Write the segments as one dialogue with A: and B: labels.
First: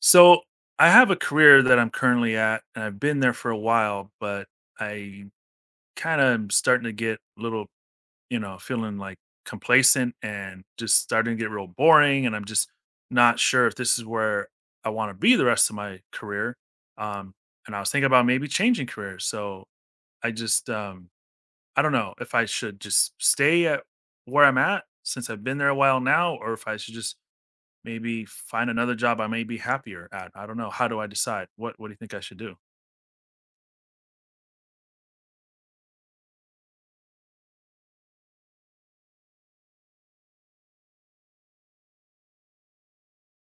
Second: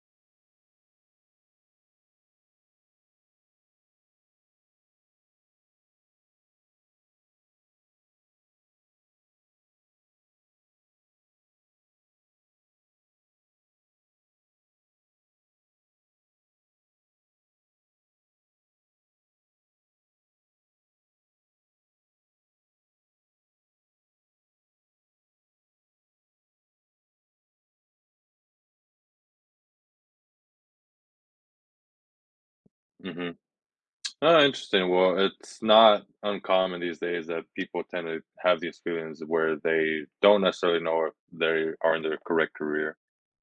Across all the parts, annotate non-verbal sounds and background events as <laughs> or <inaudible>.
A: So I have a career that I'm currently at, and I've been there for a while, but I kind of am starting to get a little, you know, feeling like complacent and just starting to get real boring. And I'm just not sure if this is where I want to be the rest of my career. Um, and I was thinking about maybe changing careers. So I just, um, I don't know if I should just stay at where I'm at since I've been there a while now, or if I should just maybe find another job I may be happier at. I don't know. How do I decide? What do you think I should do?
B: Mhm. Oh, interesting. Well, it's not uncommon these days that people tend to have these feelings where they don't necessarily know if they are in their correct career.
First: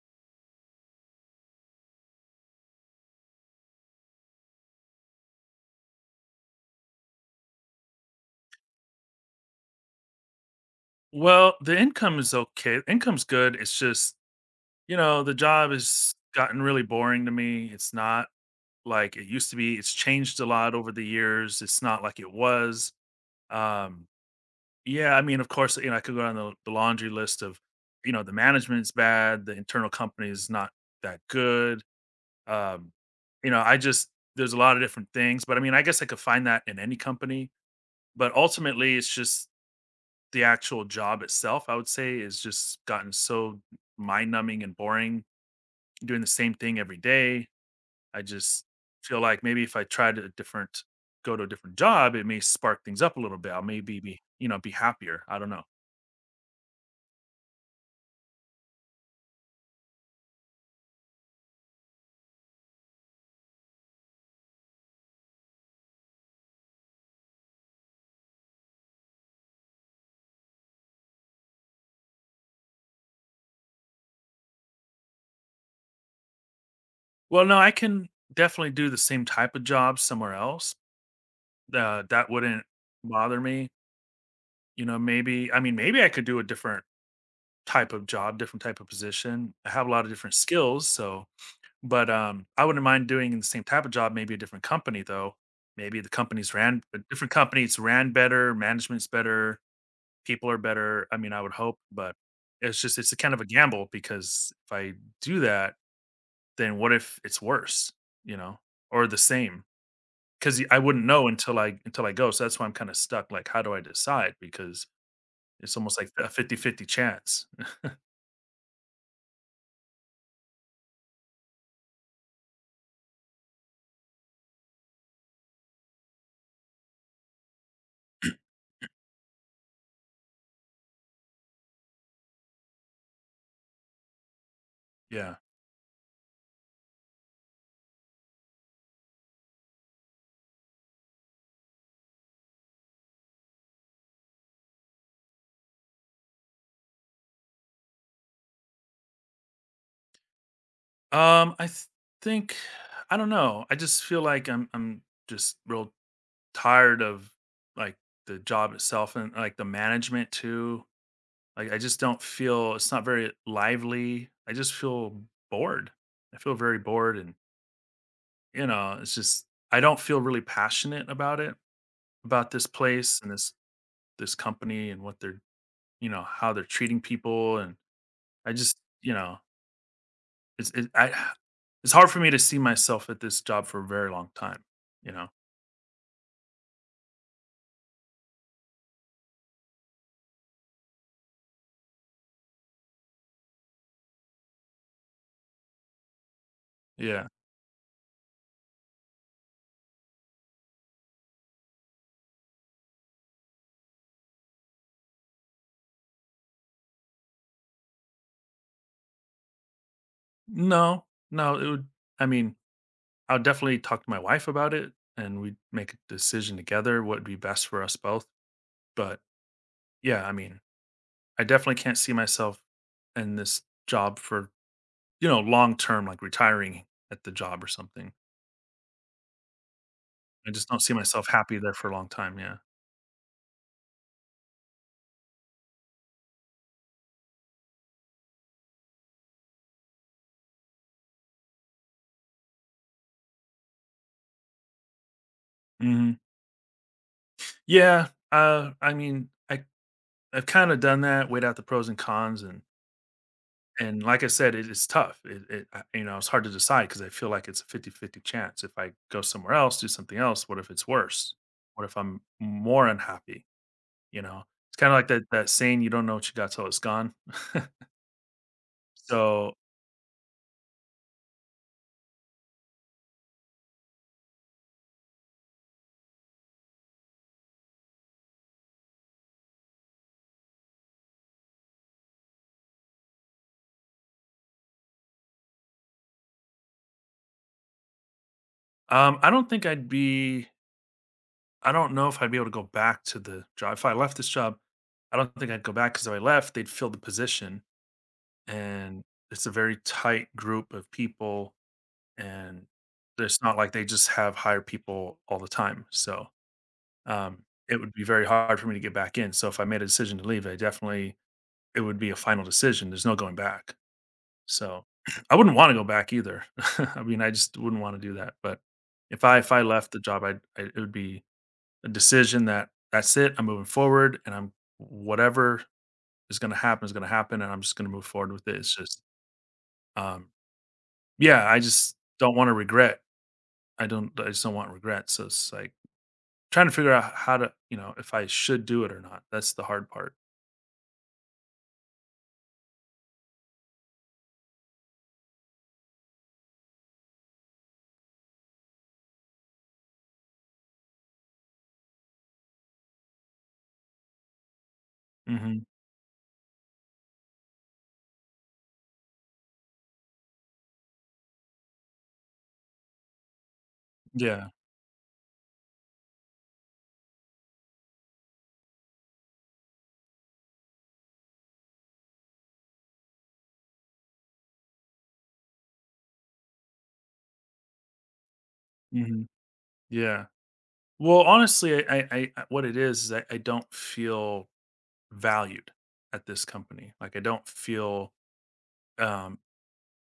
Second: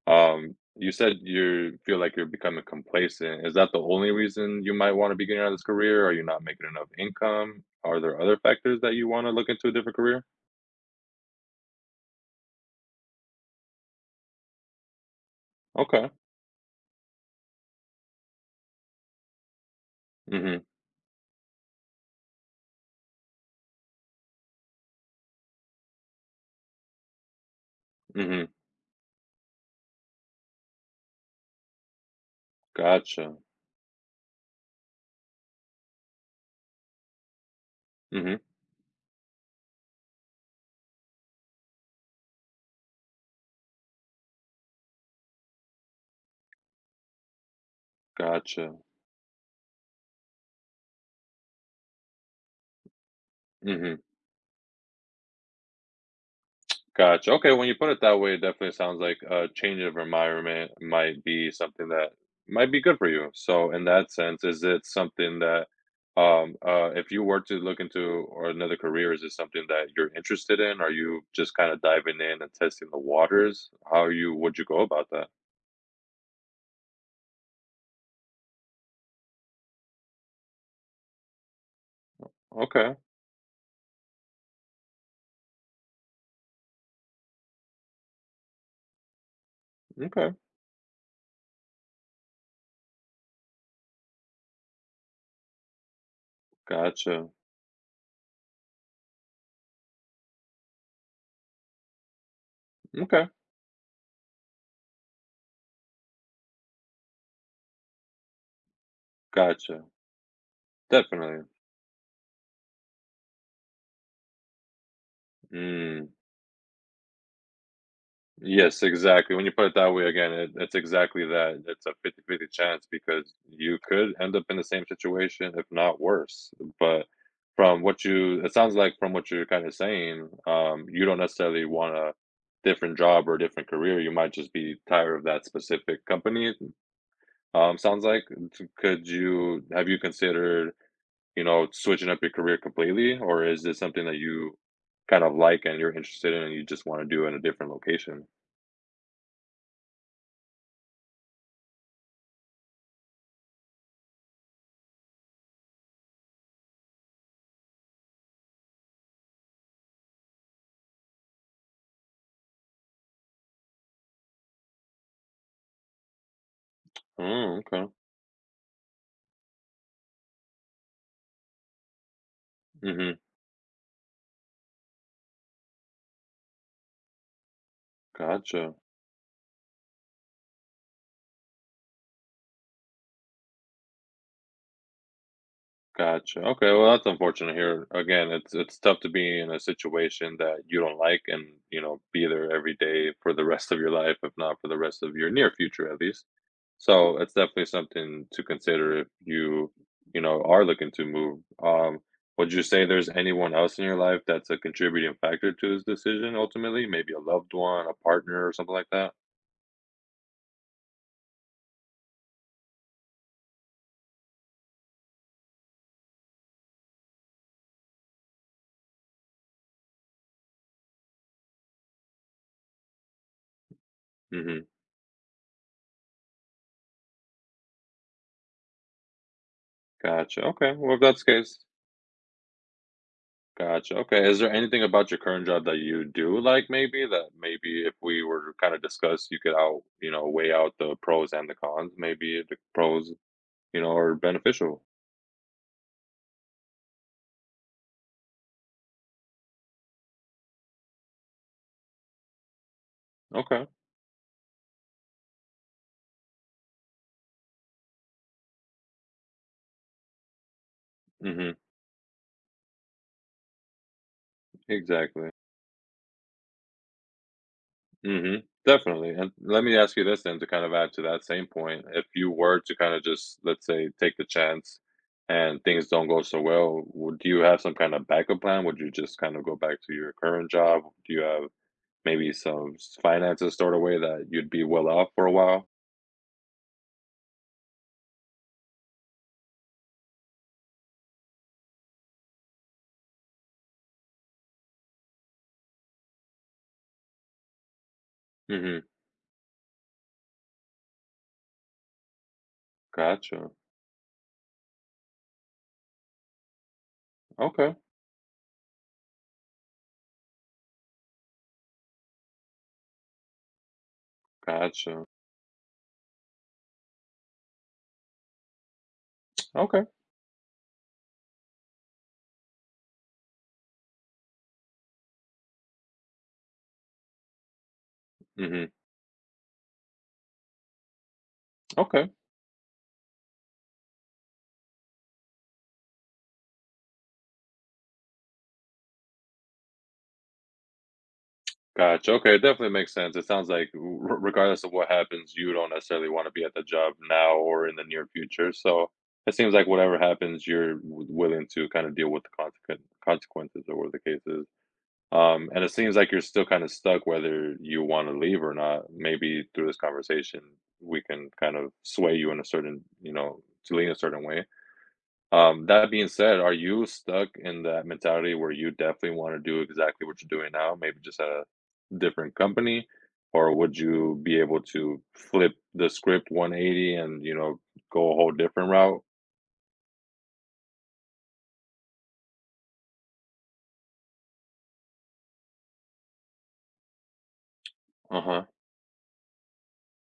B: You said you feel like you're becoming complacent. Is that the only reason you might want to be getting out of this career? Are you not making enough income? Are there other factors that you want to look into a different career?
A: Well, the income is okay. Income's good. It's just you know the job
B: Okay.
A: has gotten really boring to me. It's not like it used to be. It's changed a
B: Mm-hmm.
A: lot over the years. It's not like it was. Um, yeah, I mean, of course, you know, I could go down the laundry list of, you know, the
B: Mm-hmm.
A: management's bad. The internal company is not that good. Um,
B: Gotcha.
A: you know, I just there's a lot of different things, but I mean, I guess I could find that in any company. But
B: Mm-hmm.
A: ultimately, it's just the actual job itself, I would say, is just gotten so mind numbing and boring doing the same thing every day. I just
B: Gotcha.
A: feel like maybe if I tried a go to a different job, it may spark things up a little bit. I'll
B: Mm-hmm.
A: maybe be, you know, be happier. I don't know.
B: Gotcha. Okay, when you put it that way, it definitely sounds like a change of environment might be something that might be good for you. So, in that sense, is it something that, if you were to look into or another career, is it something that you're interested in? Are you just kind of diving in and testing the waters? How you would you go about that?
A: Well, no, I can definitely do the same type of job somewhere else. That wouldn't
B: Okay,
A: bother me. You know, maybe, I mean, maybe I could do a different type of job, different type of position. I have a lot of
B: okay,
A: different skills. So, but I wouldn't mind doing the same type of job, maybe a different company though. Maybe the companies ran a
B: gotcha.
A: different companies ran better, management's better, people are better. I mean, I would hope, but it's just it's a
B: Okay,
A: kind of a gamble because if I do that, then what if it's worse, you know, or the same?
B: gotcha.
A: Because I wouldn't know
B: Definitely.
A: until I go. So that's why I'm kind of stuck. Like, how do I decide? Because it's almost
B: Mm.
A: like a 50-50 chance.
B: Yes, exactly. When you put it that way, again, it's exactly that. It's a 50-50 chance because you could end up in the same situation, if not worse. But from what you, it sounds like from what you're kind of saying, you don't necessarily want a different job or a different career. You might just be tired of
A: Yeah.
B: that specific company. Sounds like. Could you, have you considered, you know, switching up your career completely, or is this something that you kind of like and you're interested in and you just want to do in a different location?
A: Um, I th- think I don't know. I just feel like I'm just real tired of like the job itself and like the management too. Like I just don't feel it's not very lively. I just feel bored. I feel very bored and
B: Oh, okay.
A: you know, it's just I don't feel really passionate about it, about this
B: Mhm.
A: place and this company and what they're, you know, how they're treating people and I
B: Gotcha.
A: just, you know, it's it, I <sighs> it's hard for me to see myself at this job for a very long time, you know.
B: Gotcha. Okay, well, that's unfortunate here. Again, it's tough to be in a situation that you don't like and, you know, be there every day for the rest of your life, if not for the rest of your near future at least. So,
A: Yeah.
B: it's definitely something to consider if you, you know, are looking to move. Would you say there's anyone else in your life that's a contributing factor to this decision ultimately? Maybe a loved one, a partner, or something like that?
A: No. No, it would I mean I'll definitely talk to my wife about it and we'd make a decision together what would be best for us both. But yeah, I mean, I definitely can't see myself in this job for,
B: Mhm.
A: you know, long term, like retiring at the job or something.
B: Gotcha.
A: I just
B: Okay.
A: don't see
B: Well, if that's
A: myself
B: the
A: happy
B: case,
A: there for a long time. Yeah.
B: gotcha, okay, is there anything about your current job that you do like maybe that maybe if we were to kinda discuss, you could out you know, weigh out the pros and the cons? Maybe the pros, you know, are beneficial.
A: Hmm. Yeah. I've kind of done that, weighed out the pros and cons. and
B: Okay.
A: And like I said, it is tough. You know, it's hard to decide because I feel like it's a 50-50 chance. If I go somewhere else, do something else, what if it's worse?
B: Mhm.
A: What if I'm more unhappy? You know, it's kind of like that
B: Exactly.
A: that saying, you don't know what you got till it's gone.
B: Mhm. Definitely, and
A: So
B: let me ask you this then to kind of add to that same point. If you were to kinda just, let's say, take the chance and things don't go so well, would do you have some kind of backup plan? Would you just kind of go back to your current job? Do you have maybe some s finances stored away that you'd be well off for a while?
A: I don't think I'd be. I don't know if I'd be able to go back to the job. If I left this job, I don't think I'd go back because if I left, they'd fill the position,
B: Mhm.
A: and it's a very tight group of people, and it's
B: Gotcha.
A: not like they just have hire people all the time. So Um,
B: Okay.
A: it would be very hard for me to get back in. So if I made a decision to leave, I definitely it would be a final decision. There's no going back. So
B: Gotcha.
A: <clears throat> I wouldn't want to go back either. <laughs> I mean, I just wouldn't want to do that. But if I
B: Okay.
A: left the job, I'd, I it would be a decision that that's it. I'm moving forward, and I'm whatever is going to happen is going to happen, and I'm just going to move forward with it.
B: Mhm.
A: Um, yeah, I just
B: Okay.
A: don't want to regret. I don't. I just don't want regret. So it's like trying to figure out how to, you know, if I should do it or not. That's the hard part.
B: Gotcha. Okay, it definitely makes sense. It sounds like r regardless of what happens, you don't necessarily wanna be at the job now or in the near future, so it seems like whatever happens, you're w willing to kinda deal with the consequen consequences or whatever the case is.
A: Mhm.
B: And it seems like you're still kind of stuck whether you want to leave or not. Maybe through this conversation, we can kind of sway you in a certain, you know, to lean a certain way.
A: Yeah.
B: That being said, are you stuck in that mentality where you definitely want to do exactly what you're doing now, maybe just at a different company? Or would you be able to flip the script 180 and, you know, go a whole different route?
A: Mhm. Yeah. Well, honestly, I what it is I don't feel valued at this company. Like, I don't feel,
B: Uh huh.
A: um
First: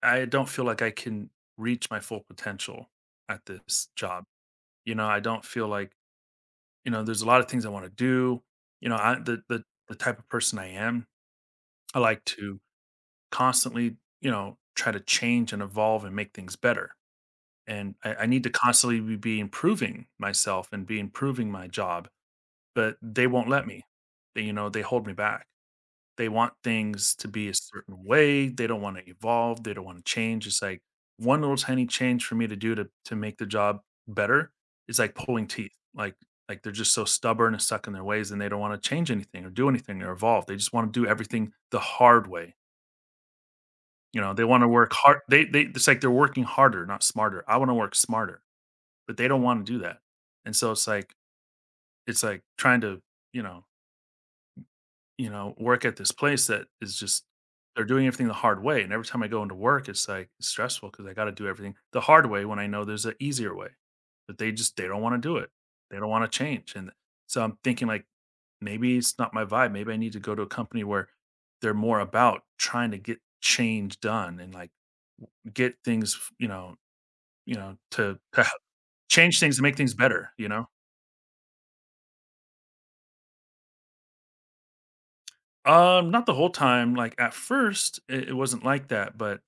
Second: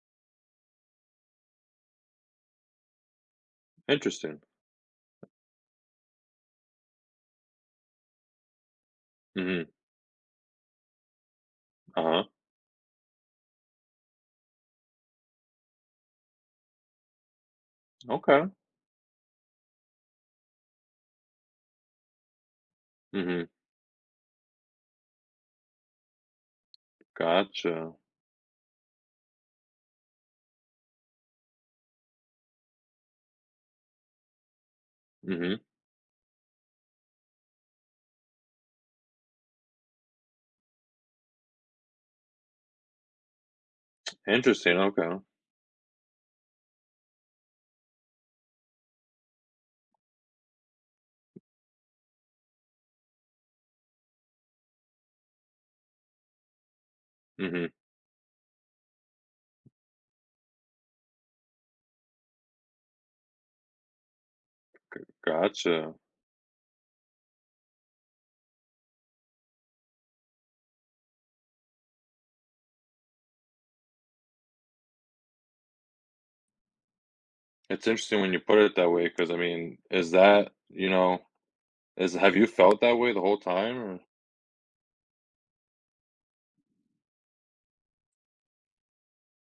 A: I don't feel like I can reach my full potential at this job.
B: Interesting.
A: You know, I don't feel like, you know, there's a lot of things I wanna do. You know, I the the
B: Mm-hmm.
A: the type of person I am, I
B: Uh huh.
A: like to constantly, you know, try to change and evolve and make things better. And I need
B: Okay.
A: to constantly be improving myself and be improving my job, but they
B: Mm-hmm.
A: won't let me. They, you know, they hold me back. They want things to be a
B: Gotcha.
A: certain way. They don't want to evolve. They don't want to change. It's like one little tiny change for me to do to make the job better is like pulling
B: Mm-hmm.
A: teeth. Like they're just so stubborn and stuck in their ways, and they don't want to change anything or do anything or evolve. They just want to do everything the hard way. You know, they want to
B: Interesting.
A: work
B: Okay.
A: hard. They it's like they're working harder, not smarter. I want to work smarter, but they don't want to do that. And so it's like trying to you know you know, work at this place that is just
B: Mhm.
A: they're doing everything the hard way, and every time I go into work, it's, like, it's stressful because I gotta do everything the hard way when I know there's an easier way, but they just they don't wanna do it.
B: Gotcha.
A: They don't wanna change, and so I'm thinking, like, maybe it's not my vibe, maybe I need to go to a company where they're more about trying to get change done and, like, get things you know,
B: It's interesting when you
A: to h
B: put it that way, because I
A: change things to make
B: mean,
A: things
B: is
A: better, you
B: that,
A: know?
B: you know, is have you felt that way the whole time or?
A: Not the whole time, like, at first, it wasn't like that, but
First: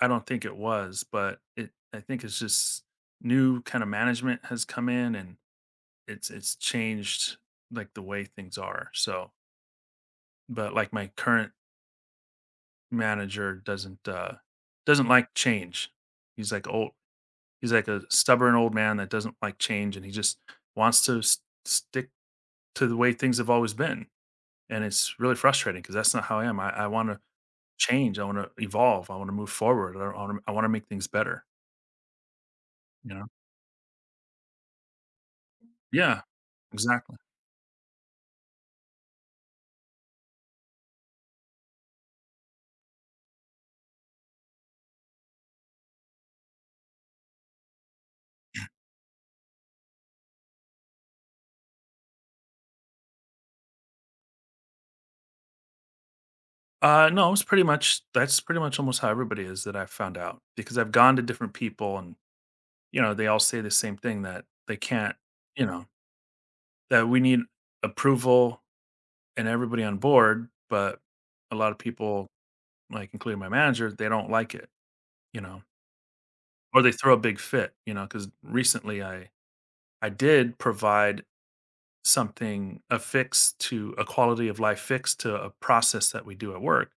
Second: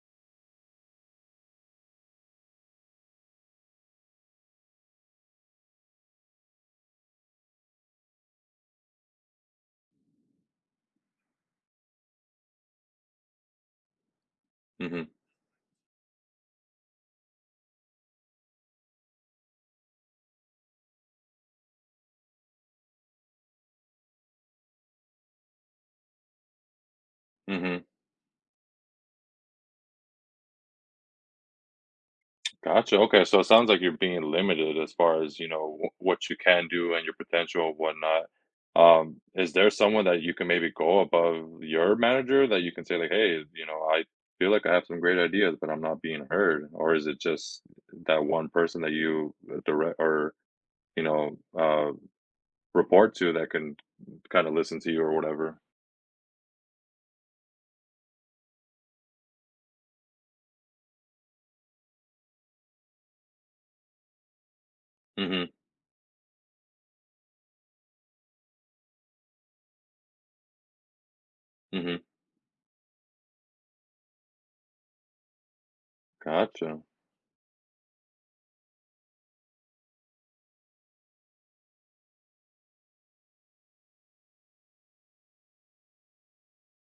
A: I don't think it was, but it I think it's just new kind of management has come in and it's changed like the way things are. So, but like my current manager doesn't
B: Mhm.
A: doesn't like change. He's like old he's like a stubborn old man that doesn't like change and he just wants to stick to the way things have always been. And it's really frustrating because that's not how I am. I want to
B: Mhm.
A: change. I want to evolve. I want to move forward. I want to make things better,
B: Gotcha.
A: you
B: Okay,
A: know.
B: so it sounds like you're being limited as far as, you know, wh
A: Yeah.
B: what you can do and your
A: Exactly.
B: potential and whatnot. Is there someone that you can maybe go above your manager that you can say like, "Hey, you know, I feel like I have some great ideas, but I'm not being heard," or is it just that one person that you direct or, you know, report to that can kind of listen to you or whatever.
A: No, it's pretty much almost how everybody is that I've found out because I've gone to different people and you know they all say the same thing that they can't
B: Mhm,
A: you know that we need approval and everybody on board, but a lot of
B: mhm.
A: people like including my manager they don't like it you know or
B: Gotcha.
A: they throw a big fit you know because recently I did provide something a quality of life fix to a process that we do at work.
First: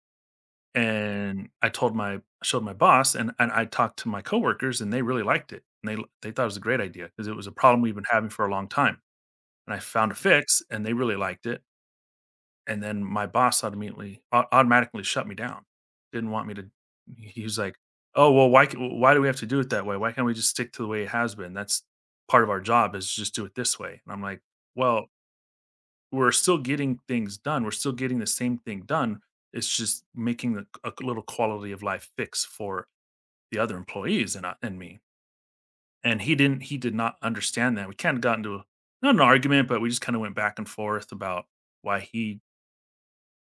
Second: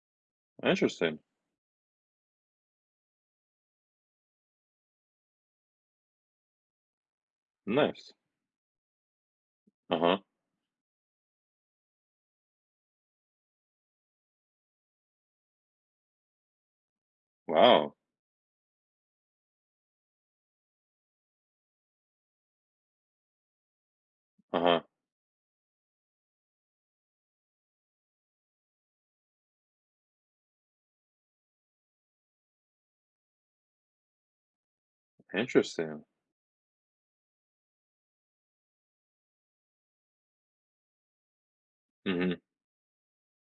B: Interesting.
A: And I told my I showed my boss and I talked to my coworkers and they really liked it. And they thought it was a great idea because it was a problem we've been
B: Nice.
A: having for a long time. And I found a
B: Uh-huh.
A: fix and they really liked it. And then my boss automatically shut me down. Didn't want me to he was like,
B: Wow.
A: "Oh, well why do we have to do it that way? Why can't we just stick to the way it has been? That's part of our job is just do it this way." And I'm like,
B: Uh-huh.
A: "Well, we're still getting things done. We're still getting the same thing done. It's just making a little quality of life fix for the other employees and I, and me."
B: Interesting.
A: And he didn't. He did not understand that. We kind of got into a, not an argument, but we just kind of went back and forth about why
B: Mhm,
A: he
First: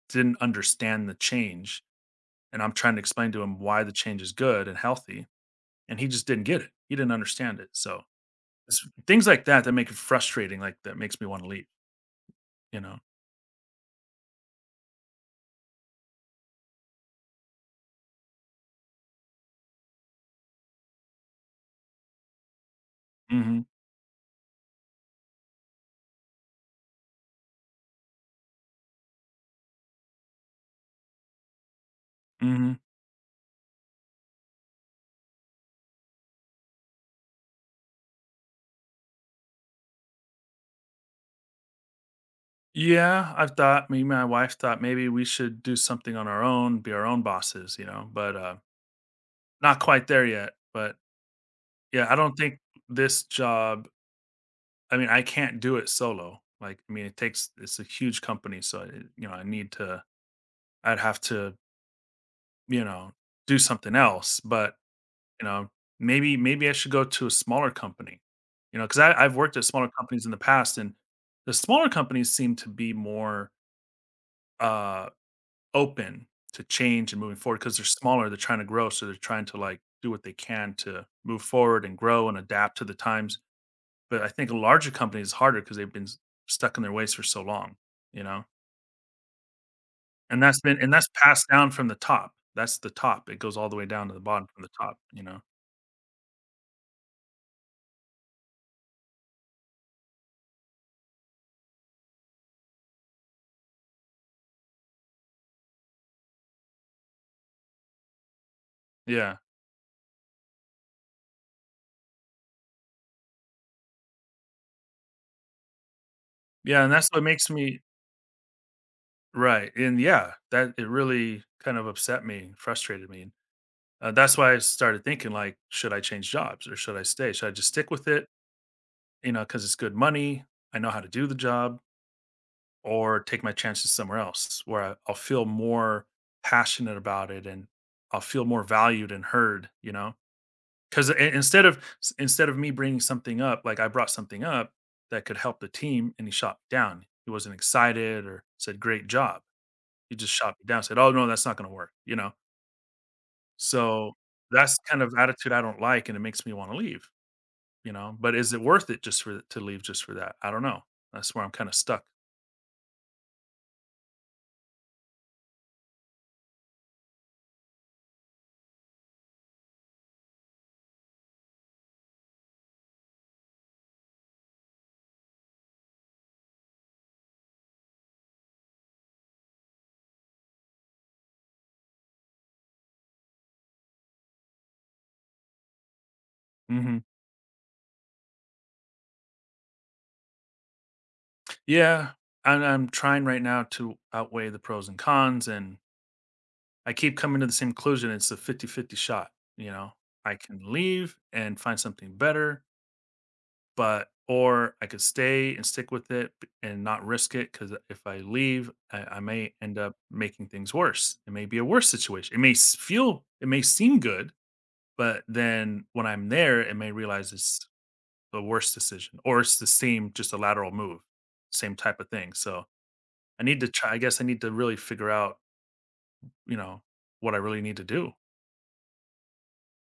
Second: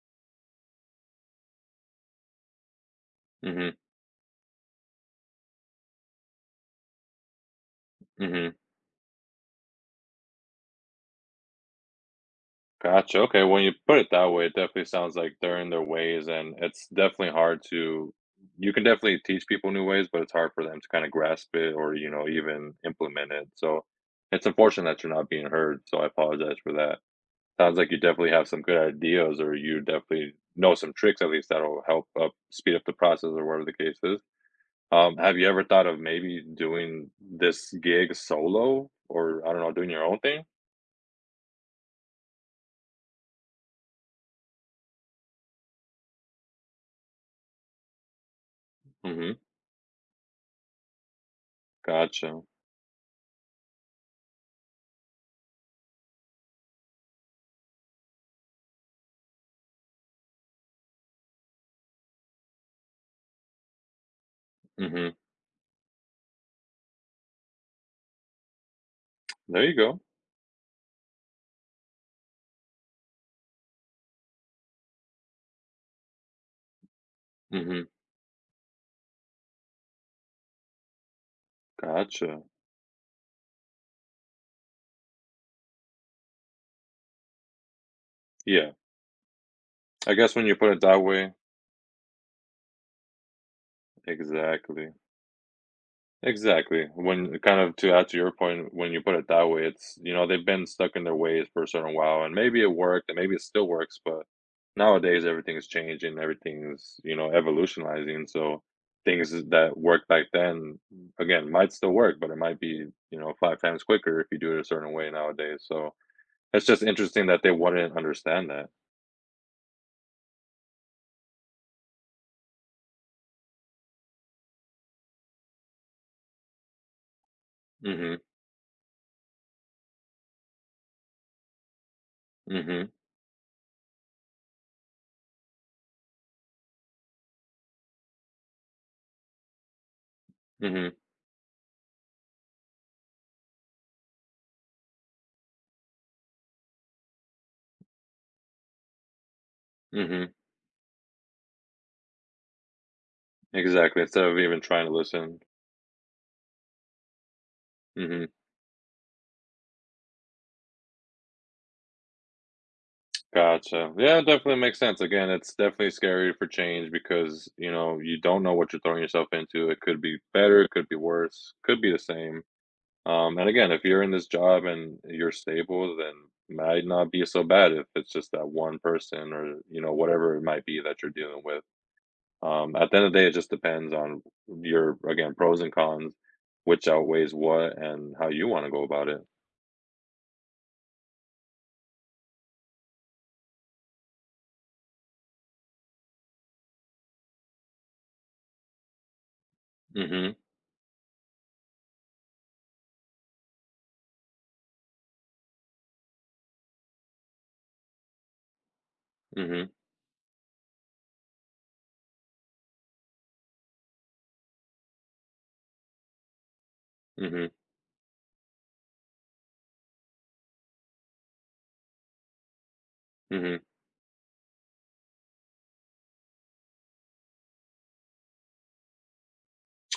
A: didn't understand the change. And I'm trying to explain to him
B: mhm,
A: why the change is good and healthy, and he just didn't get it. He didn't understand it. So
B: mhm.
A: it's things like that that make it frustrating. Like that makes me want to leave. You know.
B: Gotcha. Okay, when you put it that way, it definitely sounds like they're in their ways, and it's definitely hard to you can definitely teach people new ways, but it's hard for them to kind of grasp it or, you know, even implement it.
A: hmm
B: So it's unfortunate that you're not being heard. So I apologize for that. Sounds like you definitely have some good ideas or you definitely know some tricks at least that'll help up
A: hmm
B: speed up the process or whatever the case is. Have you ever thought of maybe doing this gig solo or I don't know, doing your own thing?
A: Yeah, I've thought me and my wife thought maybe we should do something on our own, be our own bosses, but
B: Mhm.
A: not quite there yet. But yeah, I don't
B: Gotcha.
A: think this job, I mean, I can't do it solo. Like, I mean, it's a huge company, so it, I'd have to, you know, do something else, but
B: Mhm.
A: you know, maybe I should go to a smaller company. You know, cuz I've worked at
B: There you
A: smaller
B: go.
A: companies in the past, and the smaller companies seem to be more uh open to change and moving forward because 'cause they're
B: Mhm.
A: smaller, they're trying to grow, so they're trying to, like, do what they can to move forward and grow and
B: Gotcha.
A: adapt to the times, but I think a larger company is harder because 'cause they've been s stuck in their ways for so long, you know,
B: Yeah. I guess
A: and
B: when you
A: that's
B: put
A: been
B: it
A: and
B: that
A: that's
B: way,
A: passed down from the top, it goes all the way down to the bottom from the
B: exactly.
A: top, you know?
B: Exactly. When kind of to add to your point, when you put it that way, it's you know they've been stuck in their ways for a certain while, and maybe it worked, and maybe it still works, but nowadays everything's changing, everything's you know evolutionizing, so things
A: Yeah.
B: that worked back then again might still work, but it might be you know 5 times quicker if you do it a certain way nowadays. So it's just
A: Yeah, and that's what
B: interesting that
A: makes
B: they
A: me
B: wouldn't understand that.
A: Right, and yeah, that it really kind of upset me frustrated me, that's why I started thinking, like, "Should I change jobs or should I stay? Should I just stick with
B: Mm-hmm.
A: it?" You know, because it's good money. I know how to do the job,
B: Mm-hmm.
A: or take my chances somewhere else where I'll feel more passionate about it, and I'll feel more valued and heard. You know,
B: Mm-hmm.
A: because instead of me bringing something up, like I brought something up that could help the team, and he shot me down. He wasn't excited or said great job. He
B: Mm-hmm.
A: just shot me down. Said, "Oh no, that's not going to work." You know,
B: Exactly.
A: so
B: Instead of even
A: that's the
B: trying to
A: kind of
B: listen.
A: attitude I don't like, and it makes me want to leave. You know,
B: Mm-hmm.
A: but is it worth it just for to leave just for that? I don't know. That's where I'm kind of stuck.
B: Gotcha. Yeah, it definitely makes sense. Again, it's definitely scary for change because, you know, you don't know what you're throwing yourself into. It could be better, it could be worse, could be the same. And again, if you're in this job and you're stable, then might not be so bad if it's just that one person or, you know, whatever it might be that you're dealing with. At the end of the day, it just depends on your, again, pros and cons, which
A: Mhm.
B: outweighs what and how you want to go about it.
A: Yeah, and I'm trying right now to outweigh the pros and cons, and I keep coming to the same conclusion. It's a 50-50 shot, you know?
B: Mm-hmm.
A: I can leave and find something better, but or I could stay and stick with it b and not risk it. Because if I leave, I may
B: Mm-hmm.
A: end up making things worse. It may be a worse situation. It may seem good, but then when I'm there, it may realize
B: Mm-hmm.
A: it's the worst decision, or it's the same, just a lateral move, same type of thing. So
B: Mm-hmm.
A: I guess I need to really figure out, you know, what I really need to do.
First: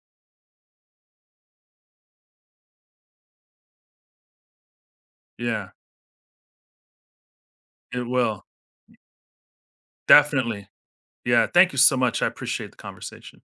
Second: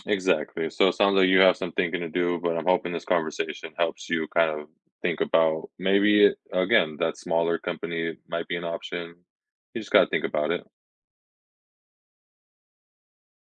B: Exactly. So it sounds like you have some thinking to do, but I'm hoping this conversation helps you kind of think
A: Yeah,
B: about maybe again that smaller
A: it
B: company
A: will.
B: might be an option. You just got to think about it.
A: Definitely. Yeah, thank you so much. I appreciate the conversation.